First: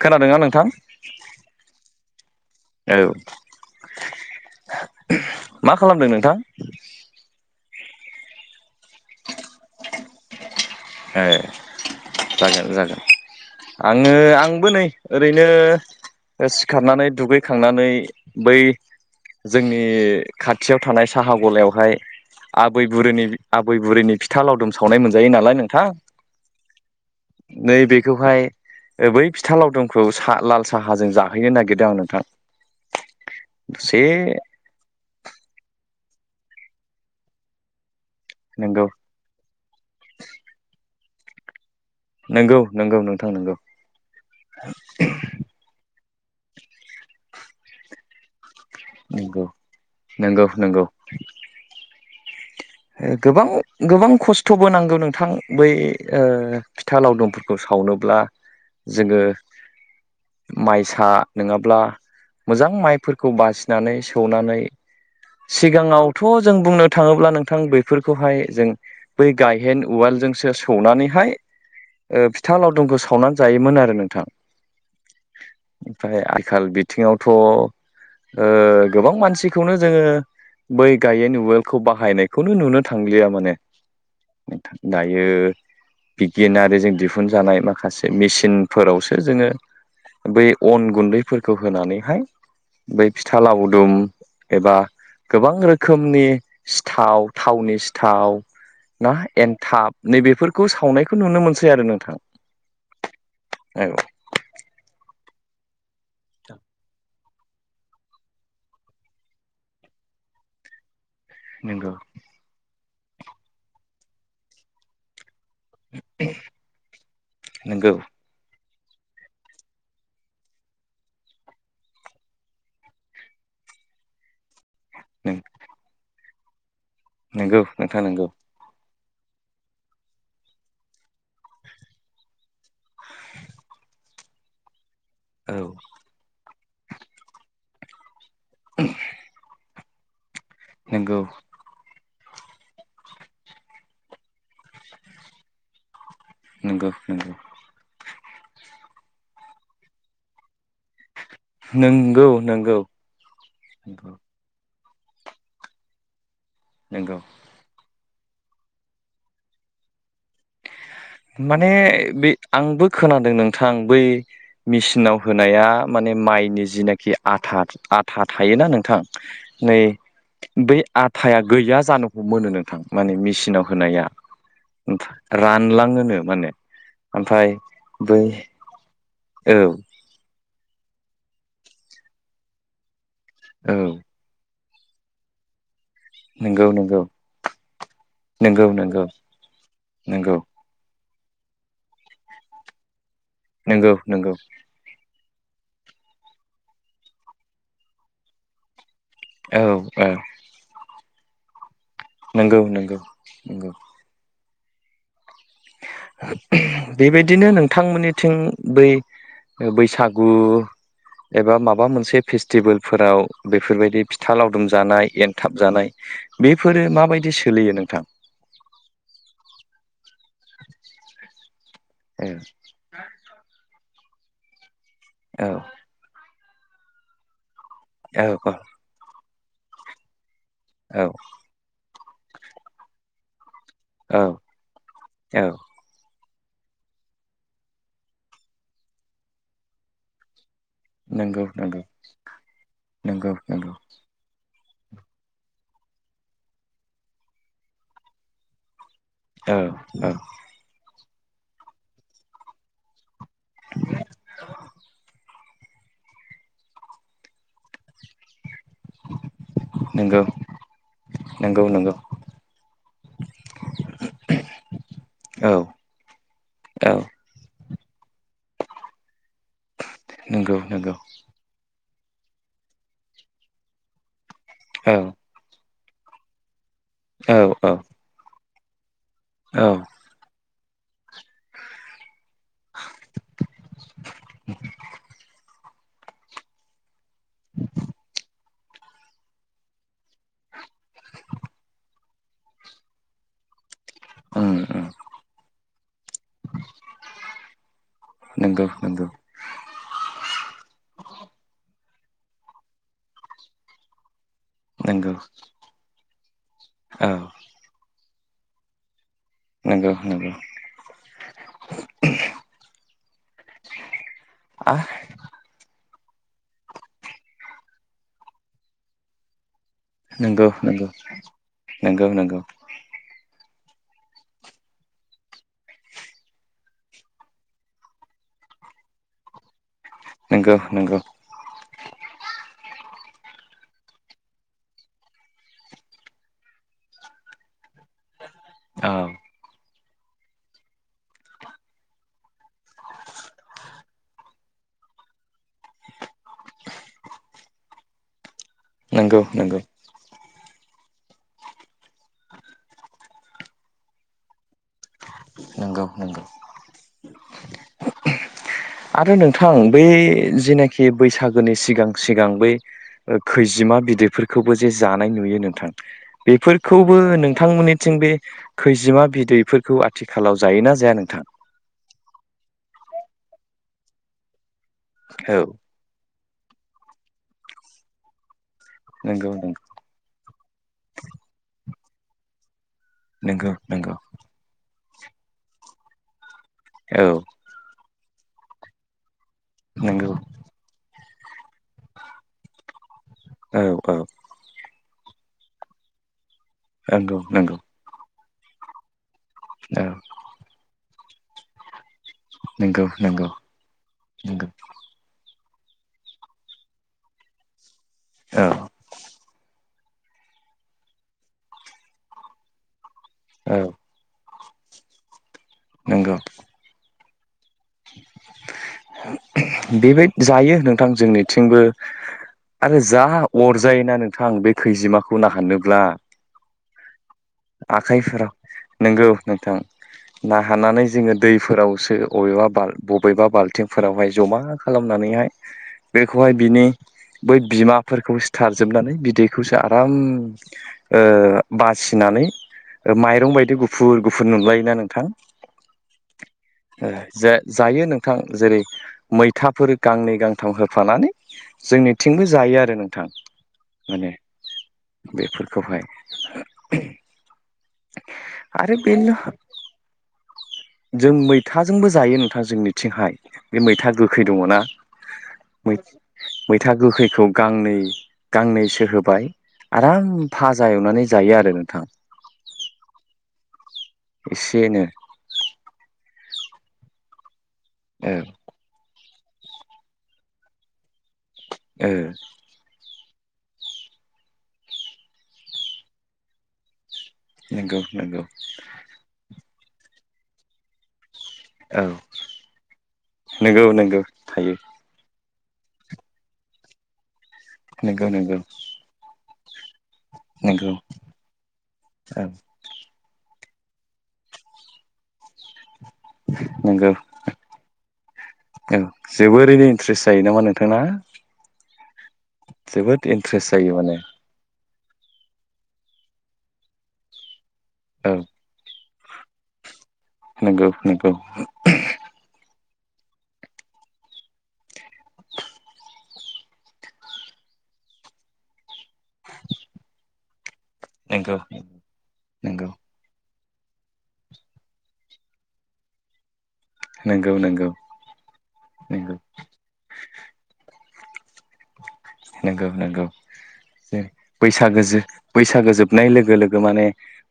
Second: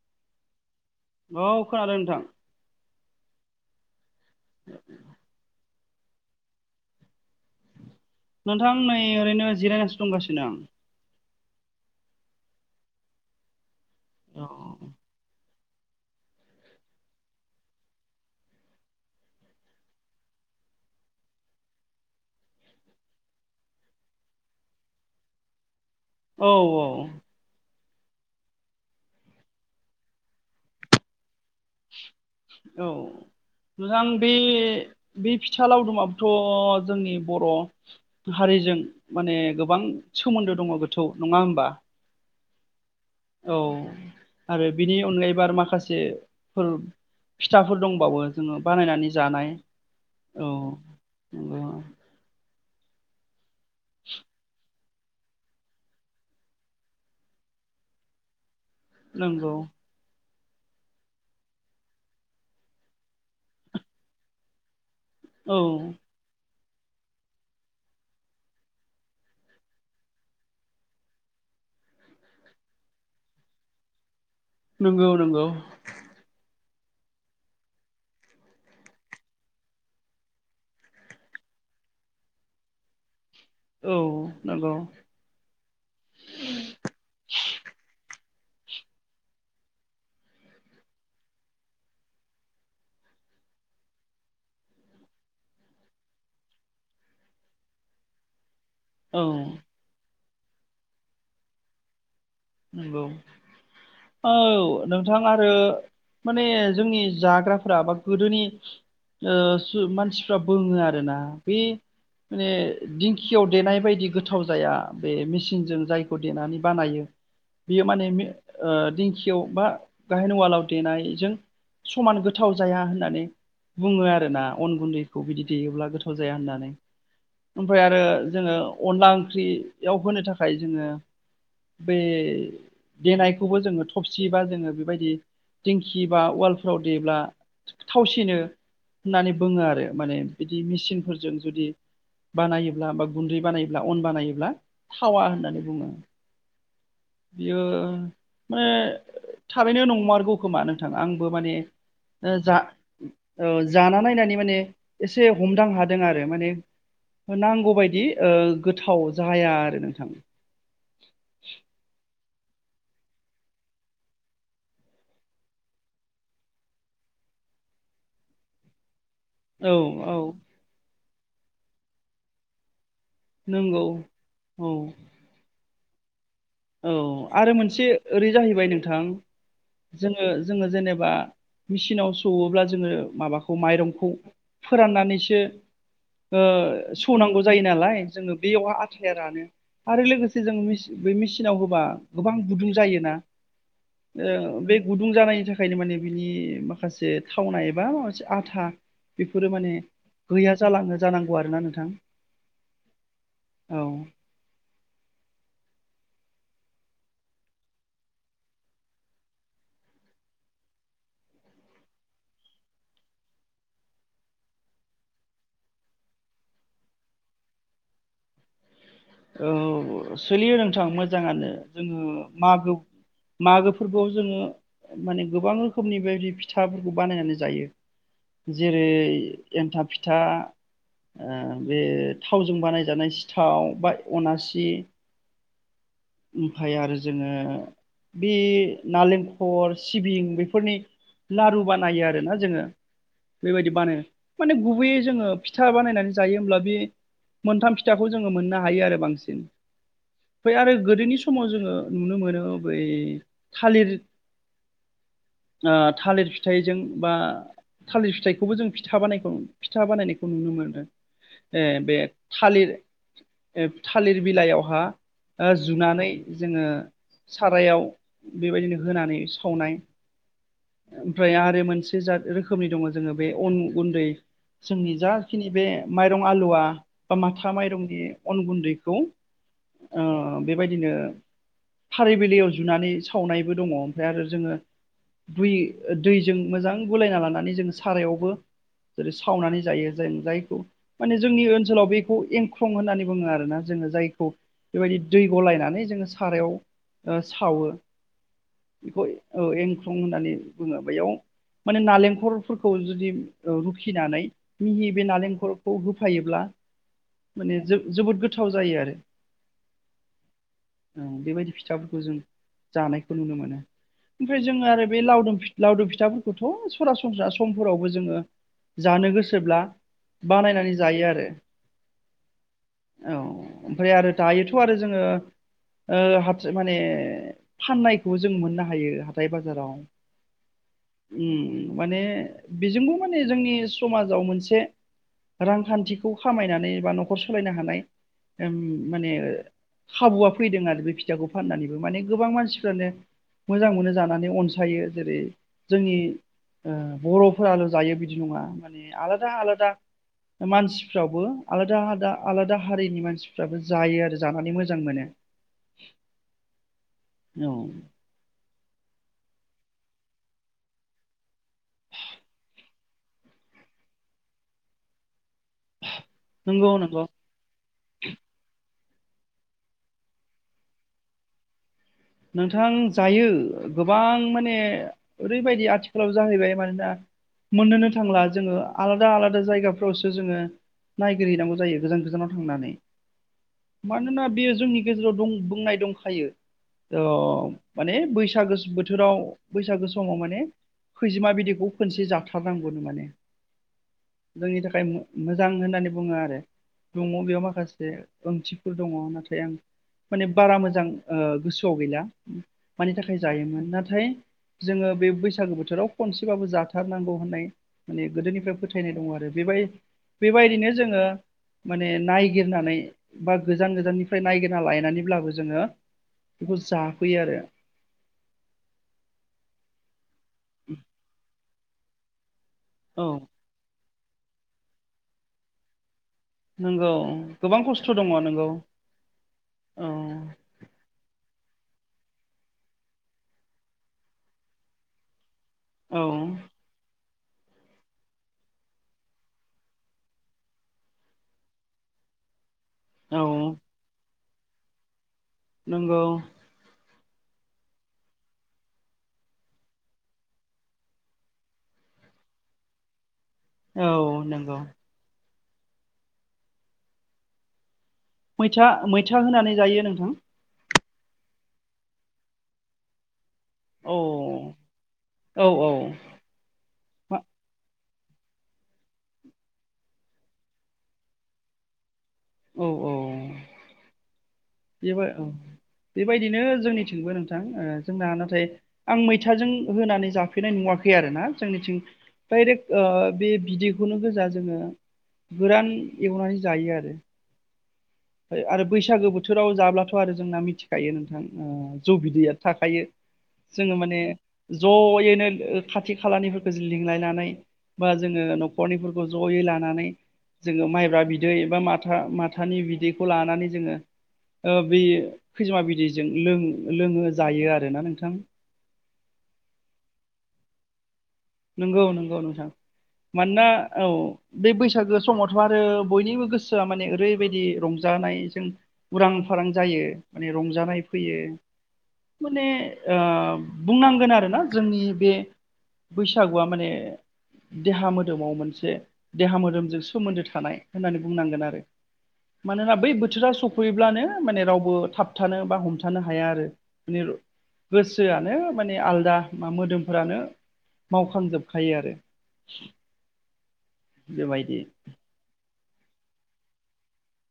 खोनादोंना नोंथां? औ खोनादों नोंथां। औ [inaudible] मा खालामदों नोंथां? नोंथां नै ओरैनो जिरायनानैसो दंगासिनो आं। ए जागोन जागोन आङो आंबो नै आं ओरैनो ओ सिखारनानै दुगैखांनानै बै जोंनि खाथियाव थानाय साहा गलायावहाय आबै बुरैनि आब बै बुरैनि फिथा लावदुम सावनाय मोनजायो नालाय नोंथां औ औ। नै बेेखौहाय ओ बै फिथा लावदुमखौ सा लाल साहाजों जा औ दसे मोजां बे बि फिथा लावदुमा थ' जोंनि बर' हारिजों नंगौ माने गोबां सोमोन्दो दङ गो थौ। नङा होमबा? नंगौ नंगौ नोंथां नंगौ औ आरो बिनि अनगायैबो आरो माखासे फोर फिथाफोर दंबाबो जोङो बानायनानै नंगौ जानाय औ नंगौ औ। गोबां गोबां खस्थ'बो नांगौ। नोंथां बै ओ फिथा लावदुमफोरखौ सावनोब्ला जोङो नंगौ माइसा नोङाब्ला मोजां माइफोरखौ बासिनानै सौनानै औ सिगाङावथ' जों बुंनो थाङोब्ला नों थां बैफोरखौहाय जों बै गायहेन उवालजोंसो सौनानैहाय ओ फिथा लावदुमखौ सावनानै जायोमोन आरो नोंथां। नोंगौ नोंगौ। थिं आवथ' ओ गोबां मानसिखौनो जोङो बै गायहेन उवालखौ बाहायनाय खौनो नुनो थांलिया माने। औ नंगौ नोंथांं दायो बिगियानारिजों दिहुनजानाय माखासे मे सिनफोरावसो जोङो बे अन गुन्दैफोरखौ होनानैहाय बै फिथा लावदुम एबा गोबां रोखोमनि थाव थावनि सिथाव ना औ एनथाब नैबे फोरखौ सावनायखौ नुनो मोनसै आरो नोंथां। नंगौ औ नोंथाङा ओ माने जोंनि जाग्राफोरा बा गोदोनि ओ सु मानसिफ्रा बुङो आरो ना बै नंगौ माने दिंखियाव देनाय बायदि गोथाव जाया बे मिस सिनजों जायखौ देनानै बानायो बेयो नंगौ माने मे ओ दिंखियाव बा गाहेन उवालाव देनायजों समान गोथाव जाया होननानै बुङो आरोना। अन गुन्दैखौ बिदि देयोब्ला गोथाव जाया होननानै। नंगौ ओमफ्राय आरो नोंथां नंगौ जोङो अनला ओंख्रियाव होनो थाखाय जोङो बे देनायखौबो जोङो थबसि बा जोङो बेबायदि औ दिंखि बा उवाल फ्राव देब्ला थावसिनो होननानै बुङो आरो माने बिदि नंगौ मेसिनफोरजों जुदि बानायोब्ला बा गुन्दै बानायोब्ला अन बानायोब्ला थावा होननानै बुंदों नंगौ नंगौ बियो माने थारैनो नंमारगौ खोमा नों नोंथां आंबो माने नंगौ जा नंगौ जाना नंगौ नायनानै माने एसे हमदां हादों आरो माने नंगौ नांगौबायदि ओ गोथाव जाया आरो नोंथां। माने बे आंबो खोनादों नोंथां बै मेसिनाव होनाया माने माइनि जिनाखि आथ आथा आथा थायोना नोंथां औ नै औ बै आथाया गैया जानो हमोनो नोंथां माने मेसिनाव नंगौ होनाया औ रानला ङोनो माने औ ओमफ्राय आरो मोनसे बै ओरै जाहैबाय नोंथां औ जोङो जोङो जेनेबा मेचिनाव सौवोब्ला जोङो माबाखौ औ माइरंखौ फोराननानैसो ओ नंगौ नंगौ सौनांगौ जायो नालाय जोङो नंगौ बेयावहाय नंगौ आथायाया रानो आरो नंगौ लोगोसे जोंङो बे मेसिनाव होबा गोबां गुदुं जायोना नंगौ नंगौ बे गुदुं जानाय नि थाखायनो माने बिनि माखासे थावनाय एबा माबा मोनसे आथा बेफोरो औ माने औ गैया जालाङो जानांगौ आरोना नोंथां नंगौ नंगौ नंगौ। औ बेबायदिनो नोंथांमोननिथिं बै बैसागु एबा माबा मोनसे फेस्टिभेलफोराव बेफोरबायदि फिथा लावदुम जानाय एनथाब जानाय बेफोरो माबायदि सोलियो नोंथां [unintelligible] औ सोलियो नोंथां मोजाङानो जोङो औ मागो मागो फोरबोआव जोङो माने औ गोबां रोखोमनि बेबादि फिथाफोरखौ बानायनानै जायो जेरै एनथाब फिथा औ ओ बे थावजों बानायजानाय सिथाव बा औ अनासि औ ओमफाय आरो जोङो बे नालेंखर सिबिं बे फोरनि नंगौ लारु नंगौ बानायो आरोना जोङो नंगौ बेबायदि नंगौ बानायना- माने गुबैयै जोङो फिथा बानायनानै जायो होमब्ला बे मोनथाम फिथाखौ जोङो मोननो हायो आरो बांसिन औ औ फाय आरो गोदोनि समाव जोङो नुनो मोनो ओ बै थालिर ओ थालिर फिथाइजों बा थालिर फिथाइखौबो जों फिथा बानायखौ फिथा नंगौ बानायनायखौ नुनो मोनदों ए नंगौ बे नंगौ थालिर ए थालिर बिलाइयावहा ओ औ जुनानै जोङो औ सा रायाव बेबायदिनो होनानै सावनाय नंगौ नंगौ ओमफ्राय आरो मोनसे जाद रोखोमनि दङ जोङो बे अन गुन्दै जोंनि औ जाखिनि बे माइरं आलुवा बा औ माथा औ माइरंनि अन गुन्दैखौ औ ओ बेबायदिनो थालि- जुनानै सावनायबो दङ ओमफ्राय दैजों मोजां गलायना लानानै जोङो सारायावबो जेरै सावनानै जायो जों जायखौ माने जोंनि ओनसोलाव बेखौ एंख्रं होननानै बोङो आरोना जोङो जायखौ उम उम बेबायदि दै गलायनानै जोङो सारायाव ओ सावो नंगौ बेखौ नंगौ ए औ एंख्रं होननानै बुङो बैयाव माने नालेंखरफोरखौ जुदि ओ रुखिनानै मिहि बे नंगौ नालेंखलरखौ हो होफायोब्ला माने जोबोद गोथाव जायो आरो। नोंंगौ नोंगौ औ बेबायदि फिथाफोरखौ जों जानायखौ नुनो मोनो। ओमफ्राय जोङो आ आरो बे लावदुम लावदुम फि थाफोरखौथ' सरासनस्रा समफोरावबो जोङो जानो गोसोब्ला नोंगौ बानायनानै नोंगौ जायो आरो नोंगौ नोंगौ औ ओमफ्राय आरो दायोथ' आरो जोङो ओ हाथ माने फाननायखौबो जों मोननो हायो हाथाय बाजाराव नोंगौ नोंगौ उम माने बेजोंबो माने जोंनि समाजाव मोनसे रांखान्थिखौ खामायनानै बा न'खर सालायनो हानाय ओम औ माने खाबुआ फैदों आरो बे फिथाखौ फाननानैबो माने गोबां मानसिफ्रानो मोजां मोनो जानानै अनसायो जेरै जोंनि ओ बर'फोराल' जायो बिदि नङा माने नंगौ आलादा नंगौ आलादा मानसिफ्रावबो आलादा आलादा आलादा हारिनि मानसिफ्राबो जायो आरो जानानै मोजां मोनो। नंगौ नंगौ औ आरो नोंथां बै जेनाखि बैसागोनि सिगां सिगां बै ओ खैजिमा बिदैफोरखौबो जे जानाय नुयो नों थां नंगौ बेफोरखौबो नंगौ नोंथांमोननिथिं बै खैजिमा बिदैफोरखौ आ थिखालाव जायोना जाया नोंथां? नोंथां जायो गोबां माने औ ओरैबायदि आथिखालाव जाहैबाय मानोना मोननोनो थांला जोङो आलदा नंगौ आलादा जायगाफ्रावसो जोङो नायगिरहैनांगौ जायो गोजान गोजानाव थांनानै। नंगौ नंगौ मानोना बेयो जोंनि गेजेराव दं बुंनाय दंखायो औ ओ। माने बैसागो बोथोराव बैसागो नंगौ समाव माने खैजिमा बिदैखौ खोनसे जाथारनांगौनो माने औ औ जोंनि थाखाय मोजां होननानै बुङो आरो दङ नंगौ बेयाव नंगौ माखासे ओंथिफोर दङ। नाथाय ओमफ्राय आं औ माने बारा मोजां गोसोआव गैला। नंगौ मानि थाखाय नंगौ जायोमोन नाथाय नंगौ जोङो बे बैसा बैसागु बोथोराव खनसेबाबो जाथारनांगौ होननाय माने औ गोदोनिफ्राय फोथायनाय दङ आरो बेबाय बेबायदिनो जोङो माने नायगिरनानै बा औ गोजान गोजाननिफ्राय नायगिर ना लायनानैब्लाबो जोङो नोंगौ बेखौ जाफैयो आरो। बेबाय जायो नोंथां जोंनिथिंबो आरो जा औ अरजायोना नोंथां बे खैजिमाखौ ना हाननोब्ला [inaudible] गोबां खस्थ' दङ नंगौ आखाइफोराव नोंगौ नोंथां औ ना हाननानै जोङो दैफोरावसो अबेबा बाल बबेबा बाल्थिंफोरावहाय जमा खालामनानैहाय औ बेखौहाय बिनि बै बिमाफोरखौ सिथारजोबनानै बिदैखौसो आराम ओ बासि नानै ओ औ माइरं बायदि गुफुर गुफुर नुलायोना नोंथां। नोंगौ ओ जो जायो नोंथां जेरै मैथाफोर गांनै गांथाम होफानानै जोंनिथिंबो जायो आरो नोंथां। औ नोंगौ खौहाय मैथा मैथा होनानै जायो नोंथां जों मैथाजोंबो जायो नोंथां जोंनिथिंहाय बे मैथा औ गोखै दङ ना औ औ मै मैथा मा गोखैखौ गांनै गांनैसो होबाय आराम भाजा एवनानै जायो आरो नोंथां औ औ एसेनो बेबो औ बेबायदिनो जोंनिथिंबो नोंथां जोंना औ नाथाय आं मै- थाजों होननानै जाफेरनाय नुवाखै आरोना जोंनिथिं औ दाइरेक ओ बे बिदैखौनो गोजा जोङो गोरान एवनानै जायो आरो नंगौ नंगौ आरो बैसागो बोथोराव जाब्लाथ' आरो जोंना मिथिखायो नोंथां औ जौ बिदैया थाखायो नंगौ जोङो माने नंगौ थायो ज'यैनो ओ खाथि खालानिफोरखो जों लिंलायनानै बा नंगौ जोङो नंगौ न'खरनिफोरखौ जयै ला- नानै जोङो नंगौ माइब्रा बिदै एबा माथा औ माथानि बिदै- खौ लानानै जोङो ओ बि खैजोमा बिदैजों लों नंगौ लोङो जायो आरोना नोंथां औ जोबोरैनो इन्ट्रेस्ट जायो नामा नोंथां ना नंगौ नंगौ नोंथां मानोना इन्ट्रेस्ट जायो औ माने बै बै सागो समावथ' आरो बयनिबो गोसोआ माने ओरैबायदि औ रंजानायजों उरां फारां जायो माने नंगौ रंजानाय नंगौ फैयो माने ओ बुंनांगोन आरोना जोंनि बे बैसागुआ माने देहा मोदोमाव मोनसे देहा मोदोमजों सोमोन्दो थानाय होननानै नंगौ बुंनांगोन आरो नंगौ मानोना बै बोथोरा स- फैब्लानो माने रावबो थाबथानो बा हमथानो हाया आरो माने नंगौ नंगौ गोसोआनो माने आलदा नंगौ मा मोदोमफोरानो मावखांजोब खायो आरो नंगौ नंगौ जो बेबायदि बैसागोजों बैसागो जोबनाय लोगो लोगो माने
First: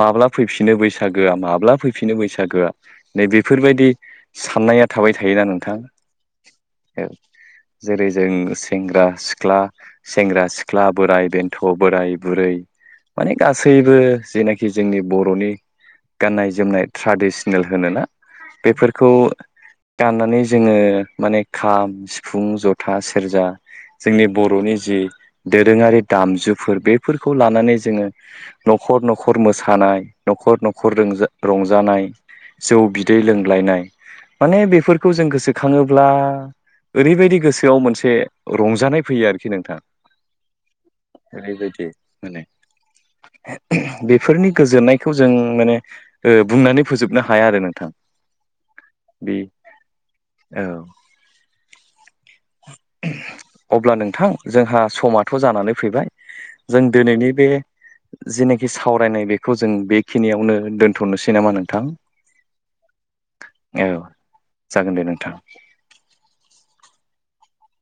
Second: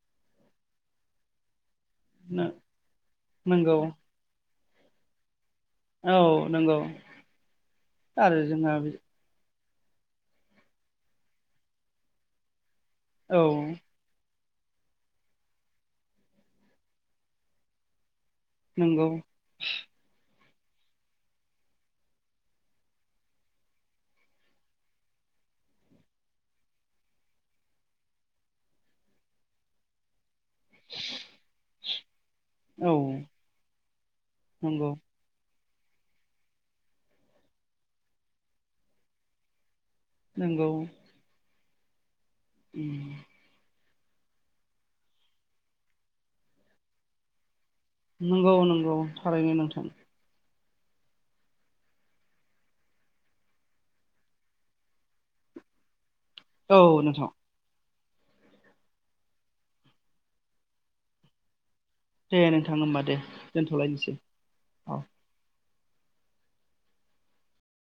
माब्ला फैफिनो बैसागोआ माब्ला फै- फिनो बैसागोआ नै नंगौ बेफोरबायदि साननाया थाबाय थायोना नों- थां औ नंगौ औ जेरै जों आरो जोंहा सेंग्रा सिख्ला सेंग्रा सिख्ला बोराय बेन्थ' बोराय बुरै माने औ गासैबो जेना खि जोंनि बर'नि गाननाय जोमनाय ट्राडिसनेल होनोना नंगौ बेफोरखौ गाननानै जोङो माने खाम सिफुं जथा सेरजा जोंनि बर'नि जि दोरोङारि दामजुफोर बेफोरखौ लानानै जोङो न'खर न'खर मोसानाय न'खर न'खर रोंजा रंजानाय जौ औ बिदै लोंलायनाय माने नंगौ बेफोरखौ जों गोसो खाङोब्ला ओरैबायदि गोसोआव मोनसे रंजानाय फैयो आरोखि नोंथां नंगौ जेरै बायदि माने बेफोरनि गोजोननायखौ जों माने ओ बुंनानै फोजोबनो हाया आरो नों नंगौ नंगौ थारैनो नोंथां औ अब्ला नोंथां जोंहा समाथ' जानानै फैबाय औ जों नोंथां दोनैनि बे जेनाखि सावरायनाय बेखौ जों बेखिनियावनो दोन्थ'नोसै नामा नोंथां दे नोंथां होमबा दे औ दोनथ'लायनोसै जागोन औ दे नोंथां